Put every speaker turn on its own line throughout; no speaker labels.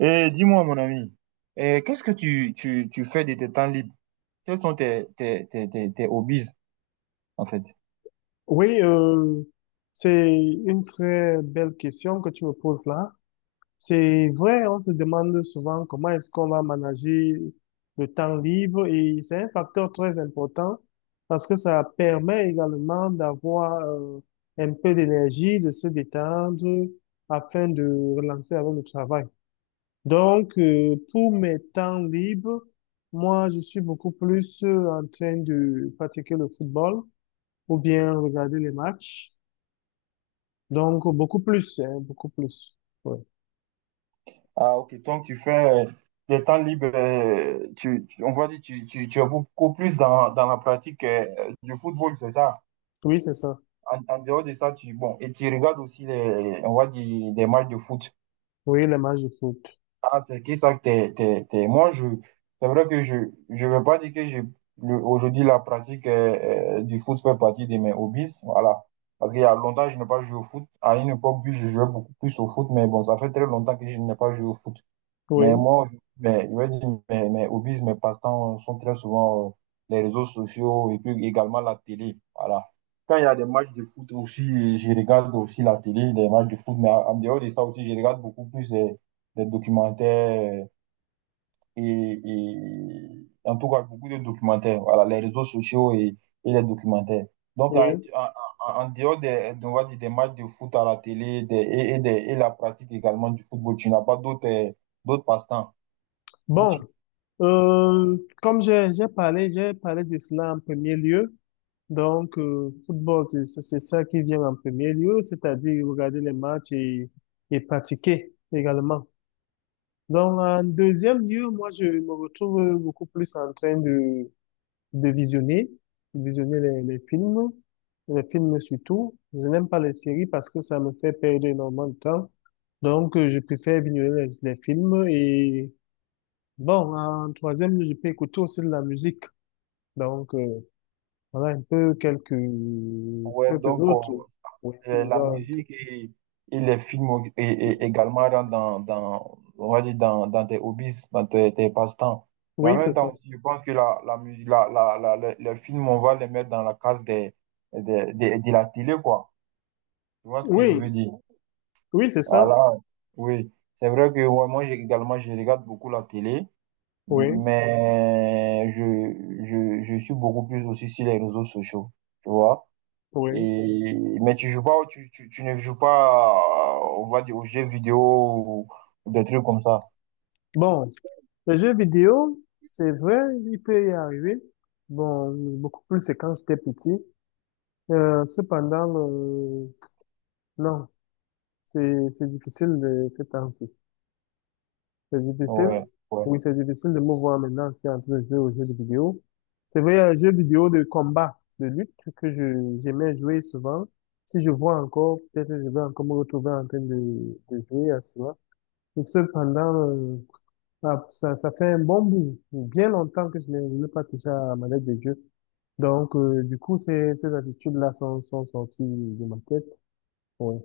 Et dis-moi, mon ami, qu'est-ce que tu fais de tes temps libres? Quels sont tes hobbies, en fait?
Oui, euh, c'est une très belle question que tu me poses là. C'est vrai, on se demande souvent comment est-ce qu'on va manager le temps libre, et c'est un facteur très important parce que ça permet également d'avoir un peu d'énergie, de se détendre afin de relancer avec le travail. Pour mes temps libres, moi, je suis beaucoup plus en train de pratiquer le football ou bien regarder les matchs. Donc, beaucoup plus, hein, beaucoup plus. Oui,
Ah, ok, donc tu fais des temps libres, on va dire, tu es beaucoup plus dans la pratique du football, c'est ça?
oui, c'est ça.
En dehors de ça, bon, et tu regardes aussi, les, on va dire, des matchs de foot.
Oui, les matchs de foot.
Ah, c'est qui ça que Moi, c'est vrai que je veux pas dire que aujourd'hui, la pratique du foot fait partie de mes hobbies. Voilà. Parce qu'il y a longtemps, je n'ai pas joué au foot. À une époque, oui, je jouais beaucoup plus au foot, mais bon, ça fait très longtemps que je n'ai pas joué au foot. Mais
Oui,
moi, je veux dire, mes hobbies, mes passe-temps sont très souvent les réseaux sociaux et puis également la télé. Voilà. Quand il y a des matchs de foot aussi, je regarde aussi la télé, des matchs de foot, mais en dehors de ça aussi, je regarde beaucoup plus des documentaires et en tout cas beaucoup de documentaires. Voilà, les réseaux sociaux et les documentaires. Donc,
oui.
en dehors des, on va dire, des matchs de foot à la télé et la pratique également du football, tu n'as pas d'autres d'autres passe-temps.
Bon,
Outil.
Comme j'ai parlé, j'ai parlé de cela en premier lieu. Football, c'est ça qui vient en premier lieu, c'est-à-dire regarder les matchs, et pratiquer également. Donc, en deuxième lieu, moi, je me retrouve beaucoup plus en train de de visionner, de visionner les films surtout. Je n'aime pas les séries parce que ça me fait perdre énormément de temps. Je préfère visionner les films, et bon, en troisième, je peux écouter aussi de la musique. Donc, euh, voilà un peu
Ouais,
quelques
donc
autres. Oui, si je
la
dois-
musique et les films et également rentrent dans, on va dire, dans tes hobbies, dans tes passe-temps. Mais en
Oui, c'est
même
ça.
temps aussi, je pense que la musique, les films, on va les mettre dans la case de la télé, quoi. Tu vois ce que je
Oui,
veux dire?
oui, c'est ça.
Voilà, oui. C'est vrai que ouais, moi également, je regarde beaucoup la télé,
Oui,
mais je suis beaucoup plus aussi sur les réseaux sociaux. Tu vois?
oui.
Mais tu joues pas, tu ne joues pas, on va dire, aux jeux vidéo ou des trucs comme ça.
Bon, les jeux vidéo, c'est vrai, il peut y arriver. Bon, beaucoup plus c'est quand j'étais petit. Euh, cependant, euh, non, c'est difficile de ces temps-ci. C'est difficile.
Ouais, ouais.
Oui, c'est difficile de me voir maintenant si entre jouer aux jeux de vidéo. C'est vrai, un jeu vidéo de combat, de lutte que je j'aimais jouer souvent. Si je vois encore, peut-être je vais encore me retrouver en train de jouer à cela. Et cependant, euh, ah, ça fait un bon bout, bien longtemps que je n'ai pas touché à ma lettre de jeu. Du coup, ces attitudes-là sont sorties de ma tête. Oui.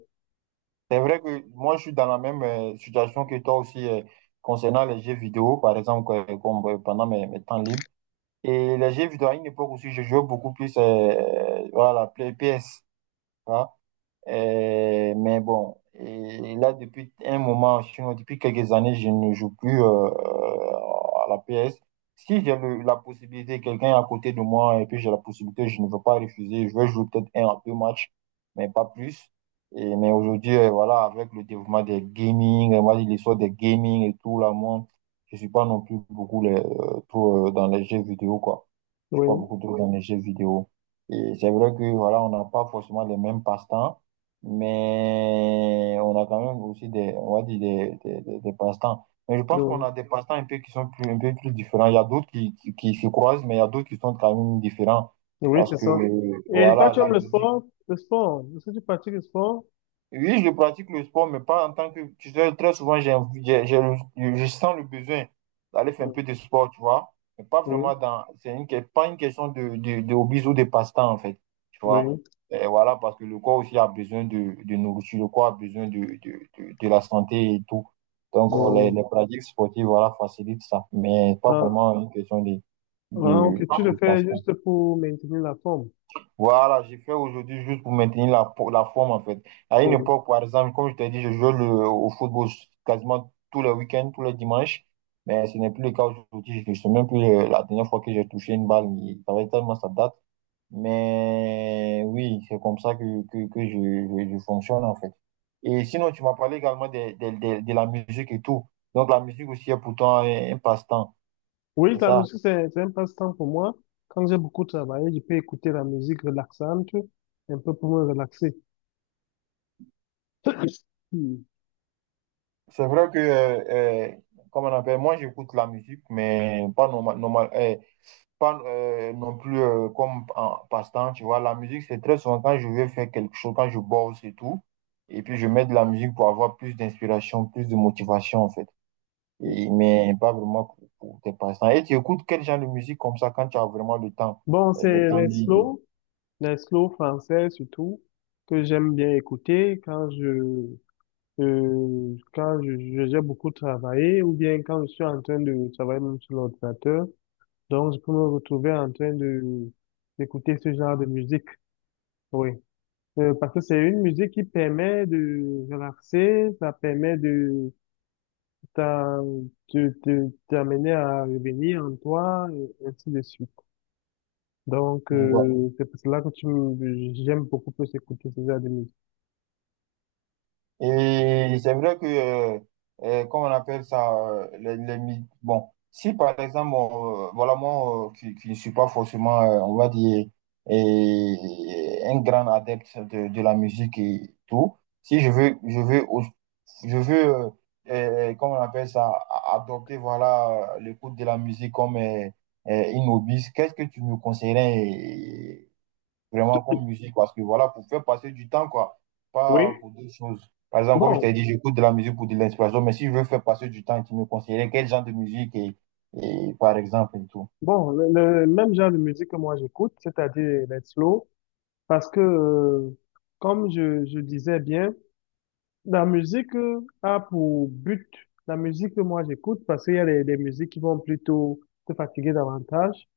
C'est vrai que moi, je suis dans la même situation que toi aussi concernant les jeux vidéo, par exemple, comme, pendant mes temps libres. Et les jeux vidéo, à une époque aussi, je jouais beaucoup plus voilà, Play PS. Tu vois. Mais bon, et là, depuis un moment, depuis quelques années, je ne joue plus à la PS. Si j'ai la possibilité, quelqu'un est à côté de moi et puis j'ai la possibilité, je ne veux pas refuser. Je vais jouer peut-être un à deux matchs, mais pas plus. Mais aujourd'hui, voilà, avec le développement des gaming, moi, l'histoire des gaming et tout, là, moi, je suis pas non plus beaucoup les, trop, dans les jeux vidéo, quoi. Je suis pas
Oui.
beaucoup trop dans, oui, les jeux vidéo. Et c'est vrai que, voilà, on n'a pas forcément les mêmes passe-temps. Mais on a quand même aussi des, on va dire des passe-temps. Mais je pense qu'on
Donc,
a des passe-temps un peu qui sont plus, un peu plus différents. Il y a d'autres qui se croisent, mais il y a d'autres qui sont quand même différents.
oui,
Parce
c'est
que,
ça.
oui,
Et toi,
voilà,
tu
la
aimes le
musique.
sport? Le sport. Est-ce que tu pratiques le sport?
Oui, je pratique le sport, mais pas en tant que. Tu sais, très souvent, j'ai, envie- j'ai le- je sens le besoin d'aller faire un peu de sport, tu vois. Mais pas vraiment
Oui,
dans. C'est pas une question de hobbies ou de passe-temps, en fait. Tu vois.
oui.
Et voilà, parce que le corps aussi a besoin de nourriture, le corps a besoin de la santé et tout. Donc, les,
Ouais.
les pratiques sportives, voilà, facilitent ça. Mais pas
Ah,
vraiment une question. de,
ah,
de,
ok, tu le
de
fais
passe
juste pour maintenir la forme.
voilà, j'ai fait aujourd'hui juste pour maintenir la forme en fait. À une
Oui.
époque, par exemple, comme je t'ai dit, je jouais au football quasiment tous les week-ends, tous les dimanches. Mais ce n'est plus le cas aujourd'hui. Je ne sais même plus la dernière fois que j'ai touché une balle. Ça fait tellement ça date. Mais oui, c'est comme ça que je fonctionne en fait. Et sinon, tu m'as parlé également de la musique et tout. Donc la musique aussi est pourtant un passe-temps,
Oui,
c'est
la
ça?
musique, c'est un passe-temps pour moi. Quand j'ai beaucoup travaillé, je peux écouter la musique relaxante, un peu pour me relaxer. Hmm.
C'est vrai que, euh, comme on appelle, moi j'écoute la musique, mais pas, pas non plus comme en passe-temps, tu vois. La musique, c'est très souvent quand je veux faire quelque chose, quand je bosse et tout. Et puis je mets de la musique pour avoir plus d'inspiration, plus de motivation en fait. Mais pas vraiment pour, tes passe-temps. Et tu écoutes quel genre de musique comme ça quand tu as vraiment le temps,
Bon,
des
c'est
temps libres,
les slow français surtout, que j'aime bien écouter quand j'ai beaucoup travaillé ou bien quand je suis en train de travailler même sur l'ordinateur, donc je peux me retrouver en train de d'écouter ce genre de musique. Oui. Parce que c'est une musique qui permet de relaxer, ça permet t'en- de t'amener à revenir en toi, et ainsi de suite.
tu vois.
C'est pour cela que j'aime beaucoup plus écouter ce genre de musique.
Et c'est vrai que, comment on appelle ça, bon, si par exemple, voilà, moi, qui ne suis pas forcément, on va dire, un grand adepte de la musique et tout, si je veux, je veux, comment on appelle ça, adopter, voilà, l'écoute de la musique comme une hobby, qu'est-ce que tu me conseillerais vraiment comme musique parce que voilà, pour faire passer du temps, quoi, pas
Oui.
pour d'autres choses. Par exemple, comme je
Bon,
t'ai dit, j'écoute de la musique pour de l'inspiration, mais si je veux faire passer du temps, tu me conseillerais quel genre de musique et par exemple et tout.
bon, le même genre de musique que moi j'écoute, c'est-à-dire les slow. Parce que comme je disais bien, la musique a pour but, la musique que moi j'écoute, parce qu'il y a des musiques qui vont plutôt te fatiguer davantage.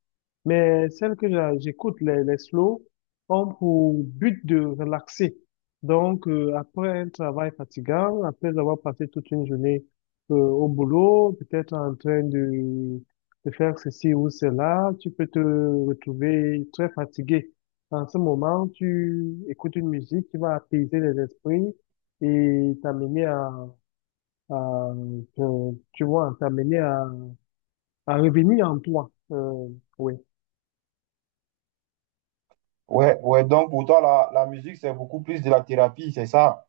Mais celles que j'écoute, les slow, ont pour but de relaxer. Après un travail fatigant, après avoir passé toute une journée au boulot, peut-être en train de faire ceci ou cela, tu peux te retrouver très fatigué. En ce moment, tu écoutes une musique qui va apaiser les esprits et t'amener à, tu vois, t'amener à revenir en toi. Oui.
Ouais, ouais, donc pour toi, la musique, c'est beaucoup plus de la thérapie, c'est ça.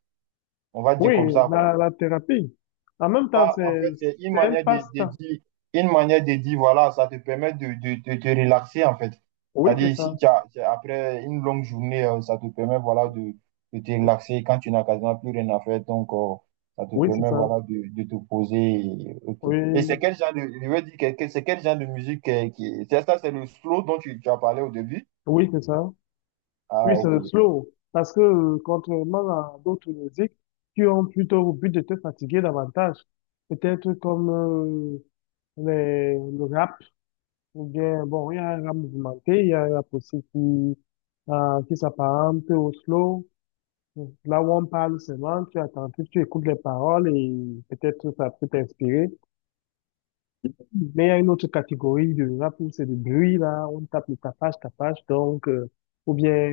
On va dire
Oui,
comme ça, quoi.
la thérapie. En même temps,
Ça, en fait, c'est une
c'est un
manière de
passe-temps.
dire, voilà, ça te permet de te relaxer, en fait.
Oui, c'est
C'est-à-dire
ça.
ici, après une longue journée, ça te permet, voilà, de te relaxer quand tu n'as quasiment plus rien à faire. Donc, ça te
Oui, c'est
permet,
ça.
voilà, de te poser. Ok. Et
Oui,
c'est quel genre de, je veux dire, c'est quel genre de musique qui, c'est ça, c'est le slow dont tu as parlé au début?
oui, c'est ça.
Ah,
Oui, c'est
ok.
le slow. Parce que contrairement à d'autres musiques qui ont plutôt au but de te fatiguer davantage, peut-être comme le rap, ou bien, bon, il y a un rap mouvementé, il y a un rap aussi qui s'apparente au slow. Là où on parle seulement, tu attentif, tu écoutes les paroles et peut-être ça peut t'inspirer. Mais il y a une autre catégorie de rap où c'est du bruit, là, on tape le tapage, tapage, ou bien,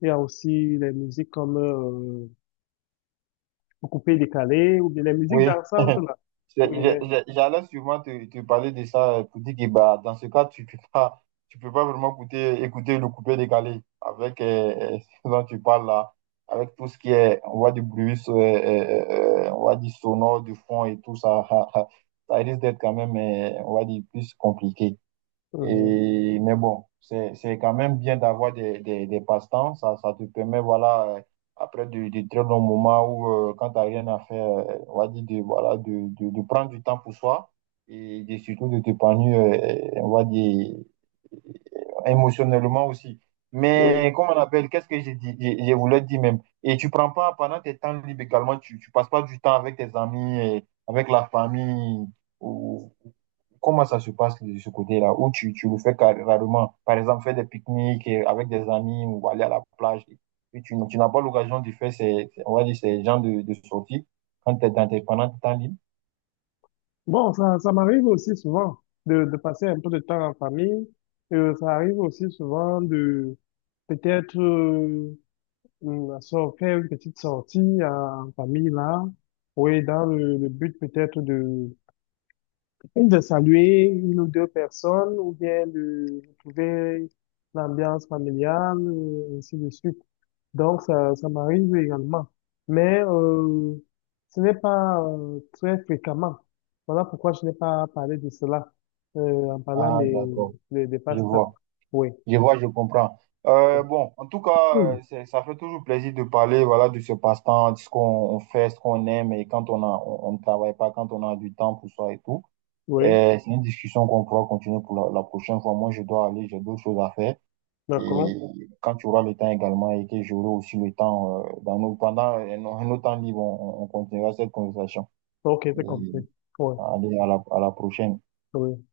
il y a aussi les musiques comme coupé, décalé, ou bien les musiques
Oui.
dansantes, là, où
C'est-
il
j'ai-
est.
j'ai- J'allais sûrement te parler de ça pour dire que bah, dans ce cas, tu peux pas vraiment écouter le coupé décalé avec ce dont tu parles là, avec tout ce qui est, on voit du bruit, on voit du sonore, du fond et tout ça. Ça risque d'être quand même, on va dire, plus compliqué.
Euh,
Mais bon, c'est quand même bien d'avoir des passe-temps. Ça te permet, voilà, après de très longs moments où, quand tu rien à faire, on va dire de, voilà, de prendre du temps pour soi et surtout de t'épanouir, on va dire, euh, émotionnellement aussi.
oui.
Mais comment on appelle, qu'est-ce que j'ai dit, je voulais dire même. Et tu prends pas, pendant tes temps libres également, tu passes pas du temps avec tes amis, et avec la famille, ou comment ça se passe de ce côté-là, où tu le fais rarement? Par exemple, faire des pique-niques avec des amis ou aller à la plage. Et tu n'as pas l'occasion de faire ces, on va dire, ces genres de sorties quand tu es pendant tes temps libres.
Bon, ça m'arrive aussi souvent de passer un peu de temps en famille. Ça arrive aussi souvent de peut-être faire une petite sortie en en famille, là, oui, dans le but peut-être de et de saluer une ou deux personnes ou bien de retrouver l'ambiance familiale, et ainsi de suite. Donc, ça m'arrive également. Mais ce n'est pas très fréquemment. Voilà pourquoi je n'ai pas parlé de cela euh, en parlant
Ah, d'accord.
des
Je
pastas.
vois.
Oui,
Je vois, je comprends. Bon, en tout cas,
oui.
ça fait toujours plaisir de parler, voilà, de ce passe-temps, de ce qu'on on fait, ce qu'on aime et quand on a, on ne travaille pas, quand on a du temps pour soi et tout.
Oui,
Et c'est une discussion qu'on pourra continuer pour la prochaine fois. Moi, je dois aller, j'ai d'autres choses à faire. Et
d'accord.
quand tu auras le temps également et que j'aurai aussi le temps, pendant un autre temps libre, on continuera cette conversation.
Ok,
Et
c'est compris. Oui,
allez, à la prochaine.
oui.